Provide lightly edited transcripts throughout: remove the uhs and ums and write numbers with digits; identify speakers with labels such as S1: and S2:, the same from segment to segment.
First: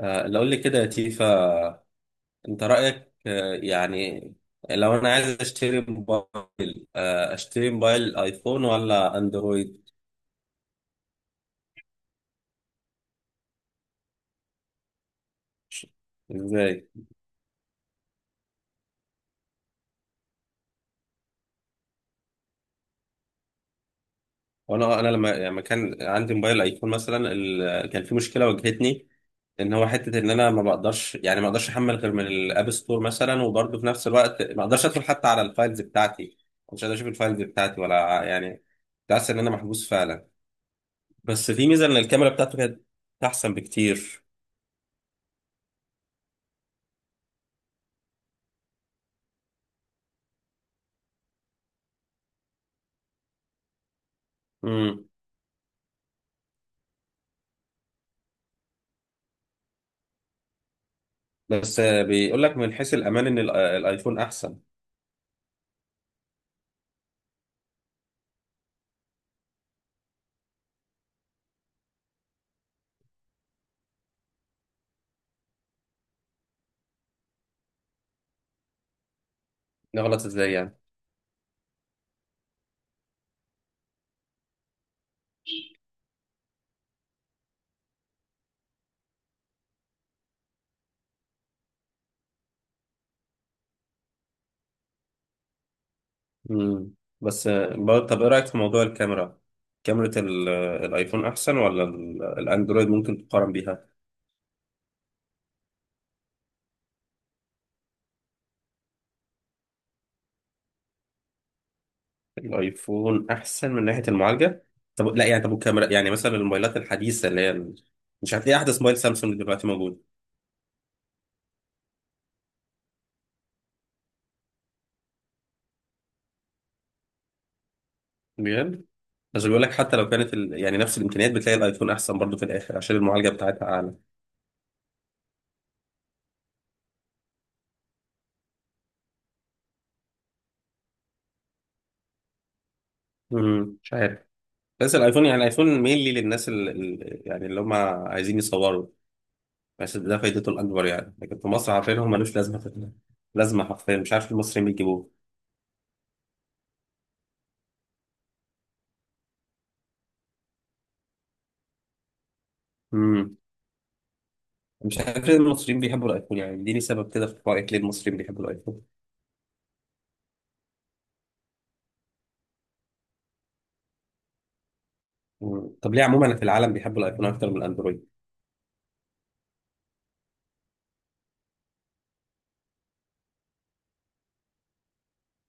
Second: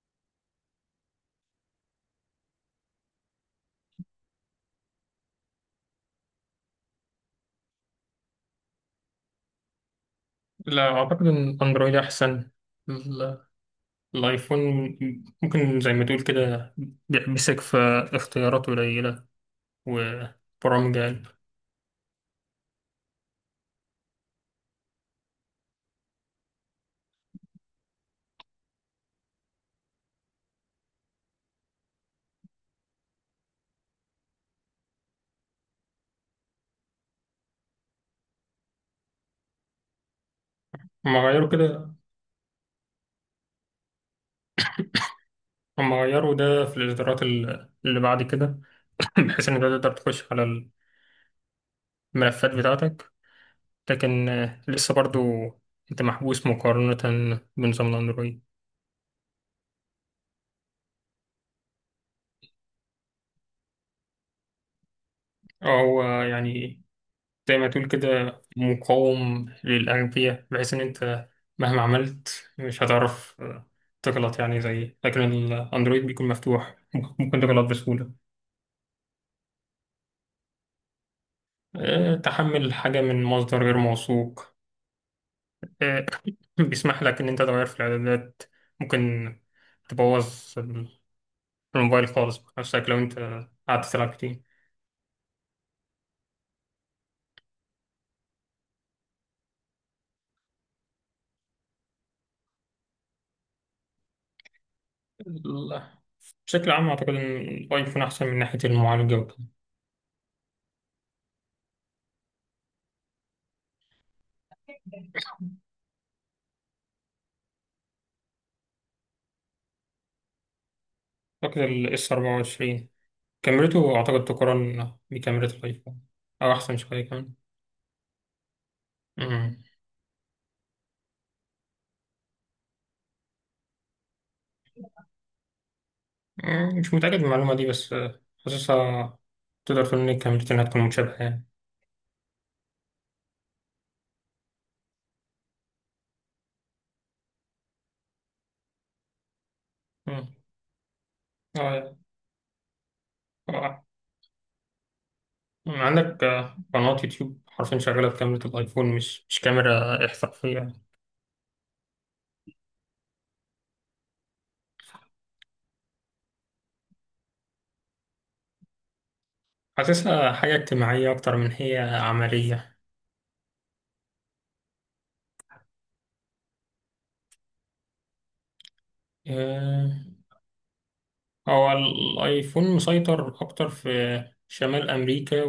S1: لو قول لي كده يا تيفا، انت رأيك يعني. لو انا عايز اشتري موبايل اشتري موبايل ايفون ولا اندرويد؟
S2: لا أعتقد إن الأندرويد أحسن. ال- الآيفون ممكن زي ما تقول كده
S1: ازاي؟
S2: بيحبسك في اختيارات قليلة وبرامج أقل.
S1: وانا لما يعني لما كان عندي موبايل ايفون مثلا كان في مشكلة واجهتني، ان هو حتة ان انا ما بقدرش، يعني ما اقدرش احمل غير من الاب ستور مثلا، وبرضه في نفس الوقت ما اقدرش ادخل حتى على الفايلز بتاعتي. مش قادر اشوف الفايلز بتاعتي، ولا يعني، كنت حاسس ان انا محبوس فعلا.
S2: هما غيروا
S1: بس في ميزة
S2: كده.
S1: ان الكاميرا بتاعته كانت احسن بكتير.
S2: هما غيروا ده في الإصدارات اللي بعد كده. بحيث إنك تقدر تخش على الملفات بتاعتك، لكن لسه برضو أنت محبوس مقارنة بنظام الأندرويد.
S1: بس بيقول لك من حيث الامان ان الايفون احسن.
S2: هو يعني زي ما تقول كده مقاوم للأغبياء، بحيث إن أنت مهما عملت مش هتعرف تغلط يعني زي، لكن الأندرويد بيكون مفتوح ممكن تغلط بسهولة.
S1: نغلط ازاي يعني؟
S2: تحمل حاجة من مصدر غير موثوق. آه، بيسمح لك إن أنت تغير في الإعدادات. ممكن تبوظ الموبايل خالص بنفسك لو أنت قعدت تلعب كتير.
S1: امم. بس طب ايه رايك في موضوع الكاميرا؟ كاميرا الايفون احسن ولا الاندرويد ممكن تقارن بيها؟
S2: ال- بشكل عام أعتقد إن الأيفون أحسن من ناحية المعالجة وكده.
S1: الايفون احسن من ناحيه المعالجه؟ طب لا يعني، طب الكاميرا يعني مثلا الموبايلات الحديثه اللي هي مش هتلاقي احدث موبايل سامسونج دلوقتي موجود.
S2: أعتقد ال S24 كاميرته أعتقد تقارن بكاميرا الآيفون، أو أحسن شوية كمان.
S1: بجد؟ بس
S2: أمم.
S1: بيقول لك حتى لو كانت يعني نفس الامكانيات، بتلاقي الايفون احسن برضه في الاخر عشان المعالجه بتاعتها اعلى.
S2: مش متأكد من المعلومة دي، بس حاسسها. تقدر تقول إن الكاميرتين هتكون متشابهة يعني.
S1: امم، مش عارف. بس الايفون يعني الايفون مينلي للناس يعني اللي هم عايزين يصوروا. بس ده
S2: أمم.
S1: فايدته الاكبر يعني، لكن في مصر،
S2: آه،
S1: عارفين هم ملوش لازمه، لازمه
S2: آه.
S1: حرفيا. مش عارف المصريين بيجيبوه.
S2: عندك قناة يوتيوب حرفيا شغالة بكاميرا الآيفون، مش كاميرا احترافية.
S1: امم. مش عارف ليه المصريين بيحبوا الايفون، يعني اديني سبب كده، في رايك ليه المصريين بيحبوا الايفون؟
S2: حاسسها حاجة اجتماعية أكتر من هي عملية.
S1: مم. طب ليه عموما في العالم بيحبوا الايفون اكتر من الاندرويد؟
S2: آه، هو الآيفون مسيطر أكتر في شمال أمريكا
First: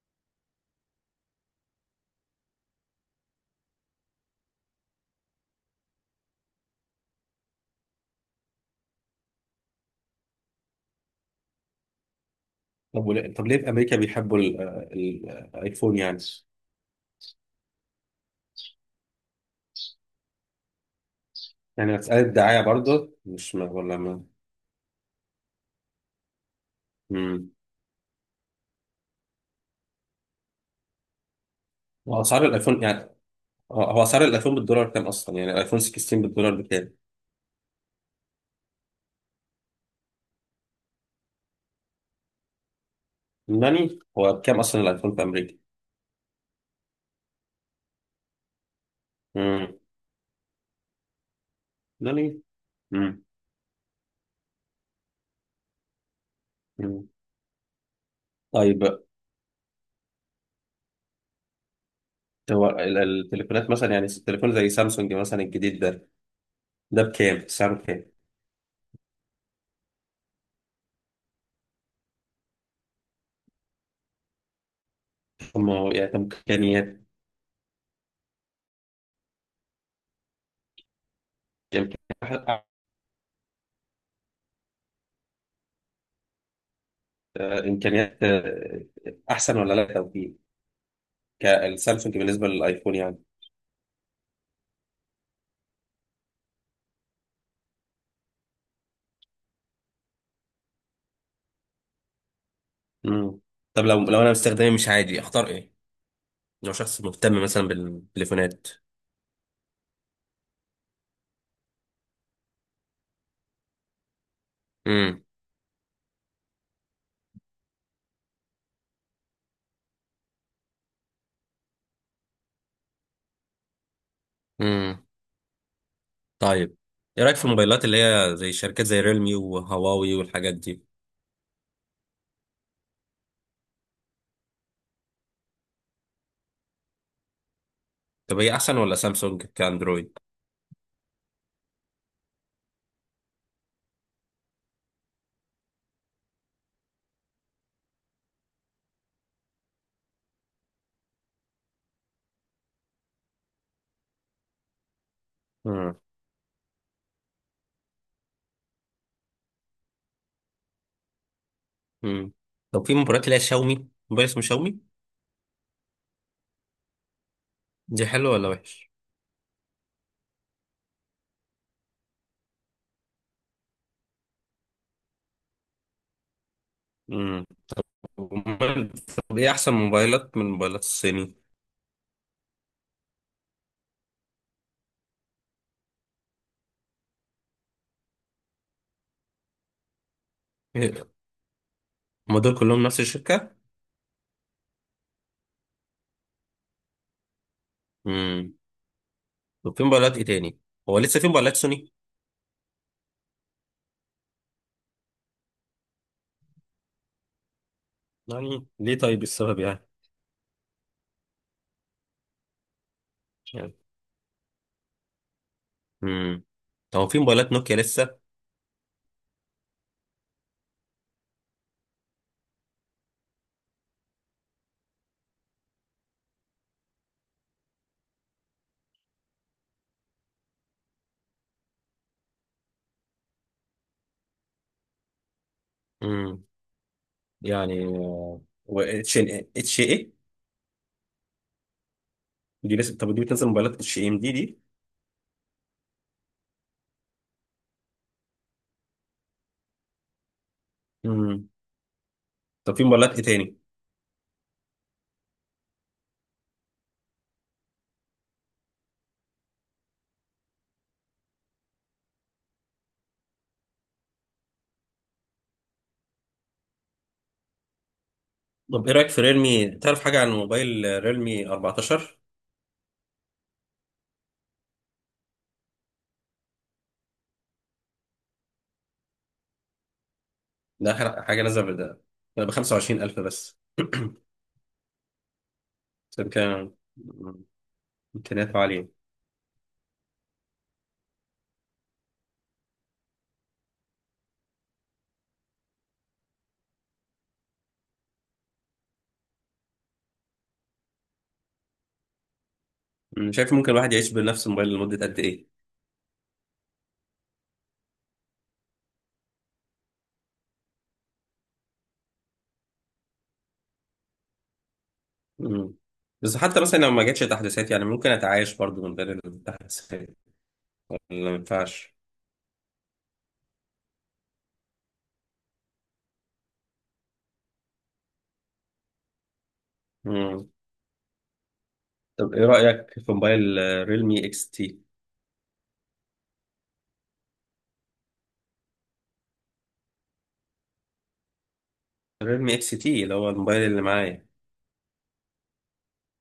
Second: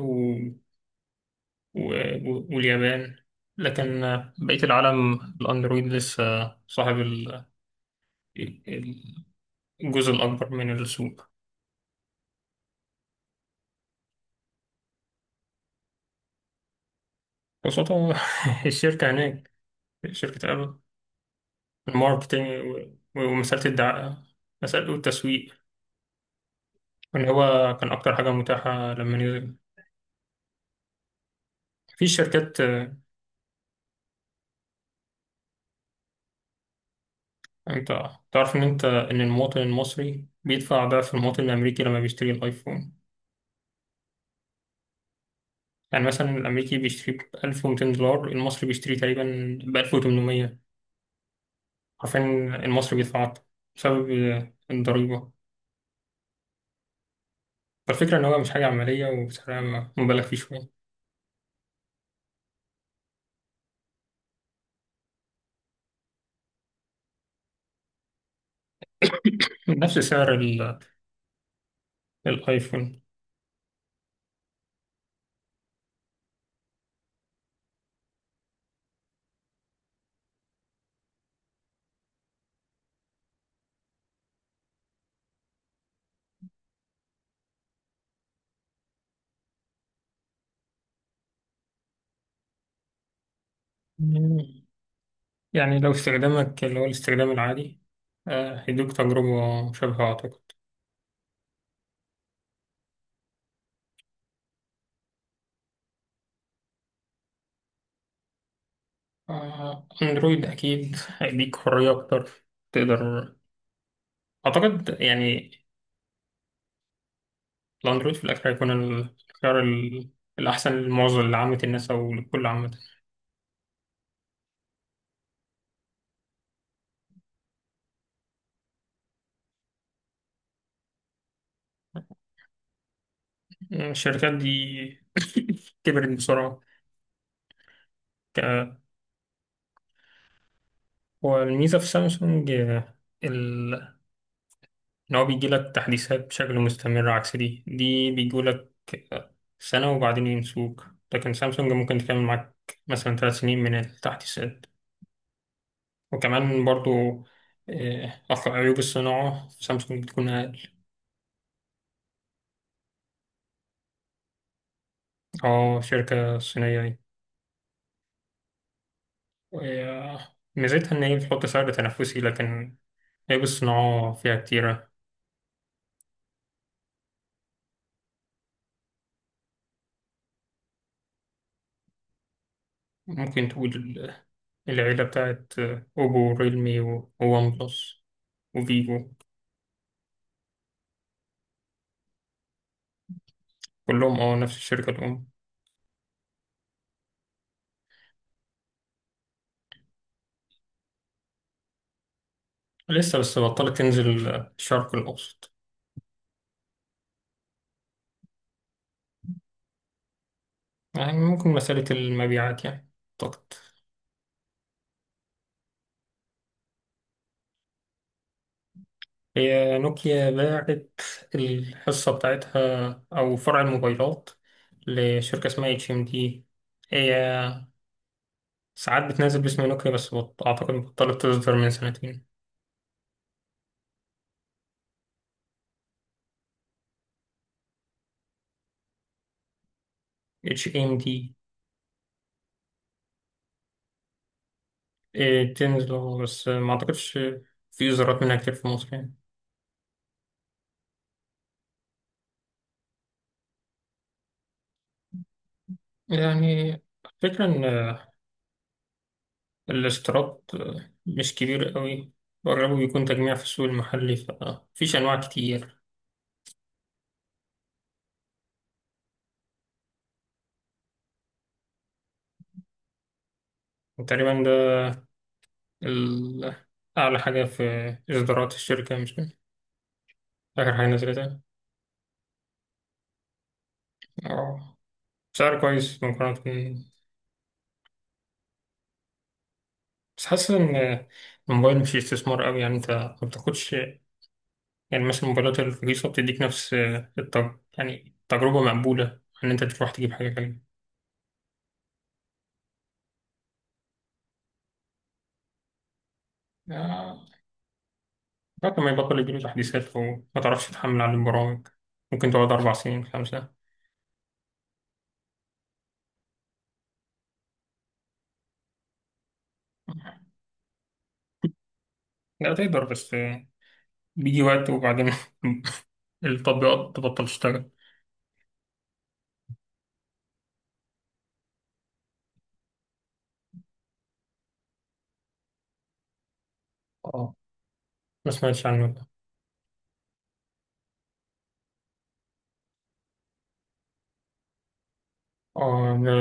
S2: واليابان، لكن بقية العالم الأندرويد لسه صاحب ال- الجزء الأكبر من السوق.
S1: طب طب ليه في امريكا بيحبوا الايفون يعني؟
S2: خاصة الشركة هناك شركة أبل.
S1: يعني مساله دعايه
S2: الماركتينج
S1: برضه، مش
S2: ومسألة
S1: ما... ولا
S2: الدعاية،
S1: ما.
S2: مسألة التسويق اللي
S1: امم.
S2: هو كان أكتر حاجة متاحة لما نزل في
S1: واسعار
S2: شركات.
S1: الايفون يعني، هو اسعار الايفون بالدولار كام اصلا، يعني الايفون 16 بالدولار بكام؟
S2: أنت تعرف إن أنت إن المواطن المصري بيدفع ضعف المواطن الأمريكي لما بيشتري الأيفون.
S1: ناني، هو بكام اصلا الايفون في امريكا؟
S2: يعني مثلا الأمريكي بيشتري ب 1200 دولار، المصري بيشتري تقريبا
S1: امم.
S2: ب 1800. حرفيا
S1: ناني.
S2: المصري
S1: امم.
S2: بيتعاطى بسبب الضريبة.
S1: أمم.
S2: فالفكرة إن هو مش حاجة
S1: طيب،
S2: عملية وسعرها مبالغ فيه شوية.
S1: هو التليفونات مثلا، يعني التليفون زي سامسونج مثلا الجديد ده، ده بكام سعره بكام؟
S2: نفس سعر الآيفون.
S1: هم، يعني طب امكانيات، امكانيات، إمكانيات، احسن ولا لا توفيق؟ كالسامسونج بالنسبه للايفون يعني.
S2: يعني لو استخدامك اللي هو الاستخدام العادي، هيدوك تجربة مشابهة أعتقد.
S1: امم. طب لو انا مستخدمي مش عادي اختار ايه؟ لو شخص مهتم مثلا بالتليفونات.
S2: أندرويد أكيد هيديك حرية أكتر. تقدر، أعتقد
S1: امم.
S2: يعني الأندرويد في الآخر هيكون الخيار الأحسن لمعظم لعامة الناس أو لكل عامة.
S1: امم. طيب، ايه رايك في الموبايلات اللي هي زي شركات زي ريلمي وهواوي والحاجات دي؟
S2: الشركات دي كبرت بسرعة.
S1: طب هي احسن ولا سامسونج كاندرويد؟
S2: هو الميزة في سامسونج ال... إن هو بيجيلك تحديثات بشكل مستمر عكس دي بيجولك سنة وبعدين ينسوك، لكن سامسونج ممكن تكمل معاك مثلا 3 سنين من التحديثات.
S1: امم.
S2: وكمان برضو عيوب الصناعة في سامسونج بتكون أقل.
S1: امم. طب في موبايلات اللي هي شاومي، موبايل اسمه شاومي،
S2: اه شركة صينية دي.
S1: دي حلوه ولا وحش؟
S2: وهي- ميزتها إن هي بتحط سعر تنافسي، لكن عيوب الصناعة فيها كتيرة.
S1: امم. وموبايل- طب ايه احسن موبايلات من موبايلات الصيني؟
S2: ممكن تقول العيلة بتاعت أوبو، ريلمي، وون بلس، وفيجو.
S1: هم دول كلهم نفس الشركه؟
S2: كلهم اه نفس الشركة الأم.
S1: امم. طب في موبايلات ايه تاني، هو لسه في موبايلات سوني؟
S2: لسه بس بطلت تنزل الشرق الأوسط.
S1: يعني ليه طيب، السبب يعني؟
S2: يعني ممكن مسألة المبيعات يعني، أعتقد.
S1: يعني. امم. طب هو في موبايلات نوكيا لسه؟
S2: هي نوكيا باعت الحصة بتاعتها أو فرع الموبايلات لشركة اسمها اتش ام دي. هي ساعات بتنزل باسم نوكيا، بس أعتقد بطلت تصدر من سنتين.
S1: امم. يعني و اتش اتش ايه؟
S2: اتش ام دي
S1: دي لسه، طب دي بتنزل موبايلات اتش ام دي دي؟
S2: تنزل أهو، بس ما أعتقدش في إصدارات منها كتير في مصر يعني.
S1: امم. طب في موبايلات ايه تاني؟
S2: يعني الفكرة إن الاشتراك مش كبير قوي، وأغلبه بيكون تجميع في السوق المحلي فمفيش أنواع كتير.
S1: طب ايه رايك في ريلمي، تعرف حاجه عن موبايل ريلمي 14؟
S2: تقريبا ده ال- أعلى حاجة في إصدارات الشركة، مش كده؟ آخر حاجة
S1: ده آخر
S2: نزلتها.
S1: حاجه نزل ده، ب 25000 بس.
S2: أه، سعر كويس
S1: عشان كده
S2: مقارنة.
S1: امكانياته عاليه.
S2: بس حاسس إن الموبايل مش استثمار قوي، يعني أنت ما بتاخدش. يعني مثلا الموبايلات الرخيصة بتديك نفس يعني تجربة مقبولة، إن أنت تروح تجيب حاجة
S1: أمم، شايف ممكن الواحد يعيش بنفس الموبايل لمده قد ايه؟
S2: غالية، لكن ما يبطل يجيله تحديثات وما تعرفش تتحمل على البرامج. ممكن تقعد أربع سنين، خمسة.
S1: أمم. بس حتى مثلا لو ما جاتش تحديثات يعني، ممكن اتعايش برضو من غير التحديثات ولا ما ينفعش؟
S2: لا تقدر، بس بيجي وقت وبعدين التطبيقات تبطل تشتغل.
S1: أمم. طب ايه رايك في موبايل ريلمي اكس تي؟
S2: اه، ما سمعتش عنه ده.
S1: ريلمي اكس تي اللي هو الموبايل اللي معايا.
S2: اه ده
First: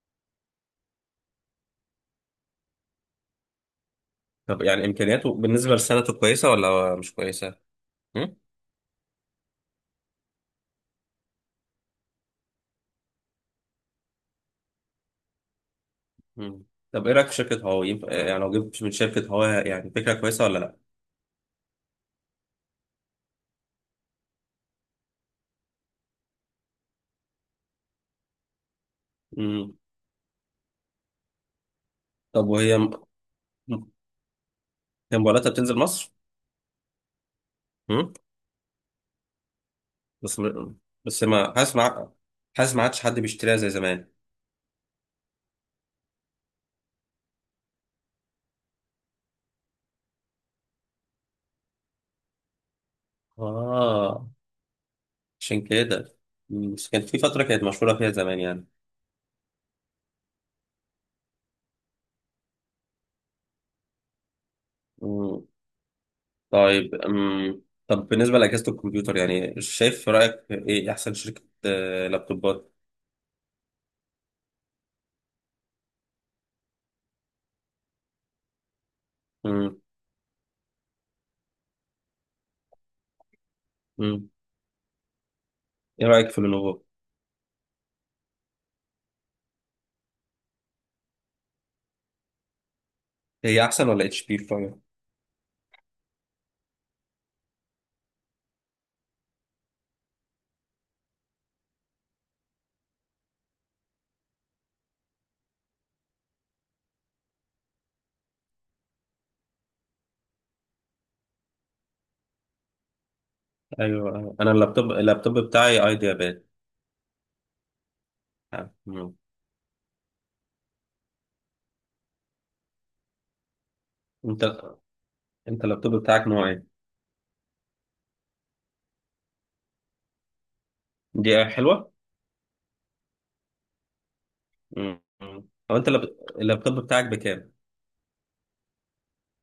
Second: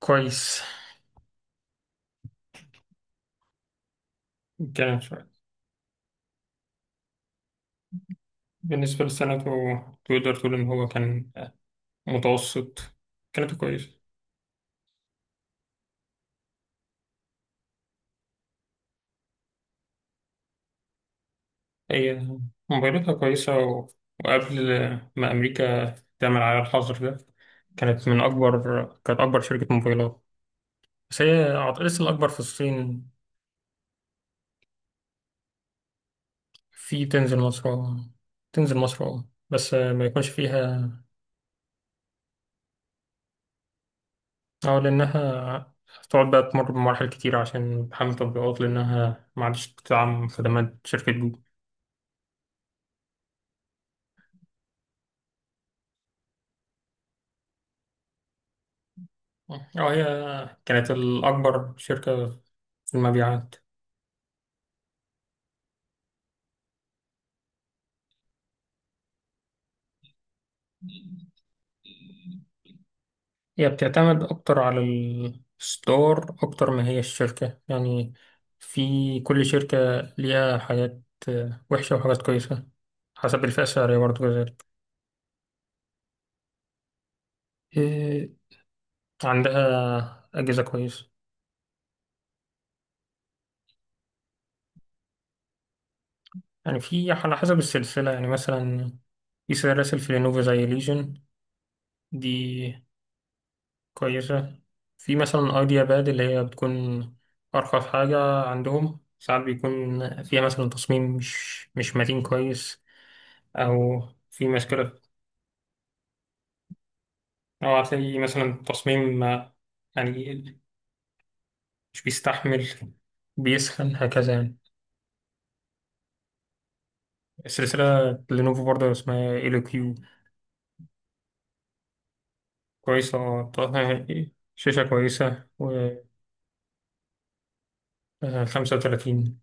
S2: كويس.
S1: طب يعني
S2: كان شوية.
S1: امكانياته بالنسبه لسنته كويسه ولا مش كويسه؟ أمم.
S2: بالنسبة لسنته تقدر تقول إن هو كان متوسط. كانت كويسة.
S1: مم. طب ايه رايك في شركه هواوي، يعني لو جبت من شركه هواوي يعني فكره كويسه ولا لا؟
S2: هي موبايلاتها كويسة و... وقبل ما أمريكا تعمل على الحظر ده، كانت أكبر شركة
S1: مم.
S2: موبايلات. بس هي لسه الأكبر في
S1: طب وهي، م-
S2: الصين.
S1: هي موبايلاتها بتنزل مصر؟
S2: في تنزل مصر أه.
S1: مم.
S2: تنزل مصر أه. بس ما يكونش
S1: بس
S2: فيها.
S1: بس ما حاسس ما حاسس ما عادش حد بيشتريها زي زمان.
S2: أه لأنها تقعد بقى تمر بمراحل كتير عشان تحمل تطبيقات، لأنها ما عادش تدعم خدمات شركة جوجل.
S1: اه، عشان كده. مم. بس كانت في فتره كانت مشهوره فيها زمان يعني.
S2: أه هي كانت الأكبر شركة في المبيعات.
S1: مم. طيب. مم. طب بالنسبه لاجهزه الكمبيوتر يعني، شايف في رايك ايه احسن شركه لابتوبات؟
S2: هي بتعتمد أكتر على الستور أكتر ما هي الشركة، يعني في كل شركة
S1: مم.
S2: ليها حاجات وحشة وحاجات كويسة، حسب الفئة السعرية برضه
S1: مم.
S2: كذلك.
S1: ايه رايك في لينوفو؟
S2: آه، عندها أجهزة كويسة.
S1: هي احسن ولا اتش بي؟
S2: يعني في على حسب السلسلة، يعني مثلا في سلاسل في لينوفو زي ليجن، دي كويسة. في مثلا أيديا باد اللي هي بتكون أرخص حاجة عندهم، ساعات بيكون فيها مثلا تصميم مش متين كويس، أو
S1: ايوه، أيوة.
S2: في
S1: انا اللابتوب
S2: مشكلة.
S1: اللابتوب بتاعي ايديا باد.
S2: أو هتلاقي مثلا تصميم
S1: مم.
S2: يعني مش بيستحمل، بيسخن هكذا
S1: انت
S2: يعني.
S1: انت اللابتوب بتاعك نوع ايه؟
S2: سلسلة لينوفو برضه اسمها ال كيو.
S1: دي حلوه.
S2: كويسة، طرحها، شاشة
S1: مم.
S2: كويسة
S1: او
S2: و
S1: انت اللابتوب بتاعك بكام؟
S2: 35.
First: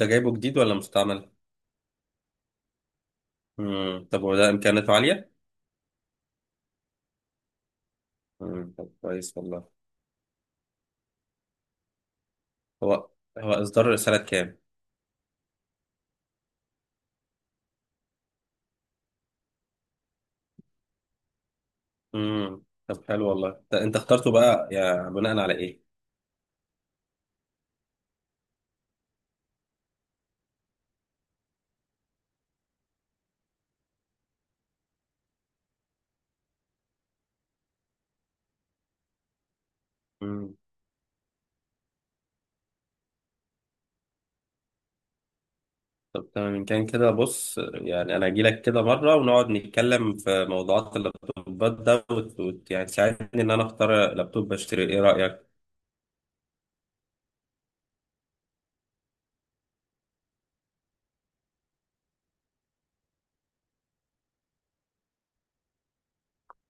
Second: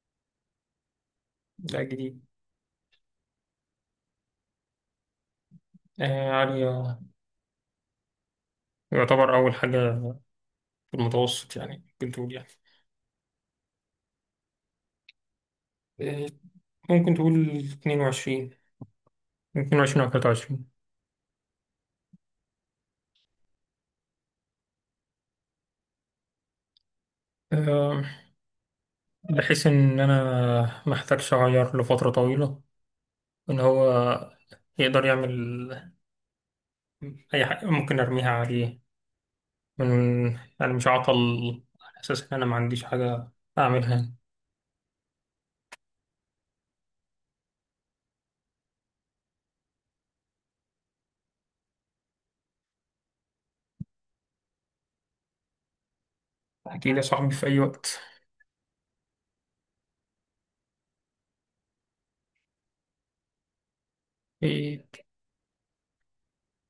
S1: انت جايبه جديد ولا مستعمل؟
S2: ده جديد.
S1: مم. طب وده امكانياته عاليه؟
S2: عالية.
S1: مم. طب
S2: يعتبر
S1: كويس
S2: أول
S1: والله.
S2: حاجة في المتوسط، يعني ممكن تقول يعني
S1: هو هو اصدار سنه كام؟
S2: آه، ممكن تقول 22، 22 أو 23.
S1: مم. طب حلو والله، أنت اخترته بقى يا بناء على
S2: آه، بحيث إن أنا محتاجش أغير لفترة طويلة، إن هو يقدر يعمل أي حاجة ممكن أرميها عليه من،
S1: ايه؟
S2: يعني مش عطل على أساس إن أنا ما عنديش حاجة أعملها.
S1: طب تمام، إن كان كده بص، يعني أنا أجيلك كده مرة ونقعد نتكلم في موضوعات اللابتوبات ده، يعني تساعدني إن أنا أختار لابتوب أشتري، إيه رأيك؟
S2: أكيد يا صاحبي في أي وقت.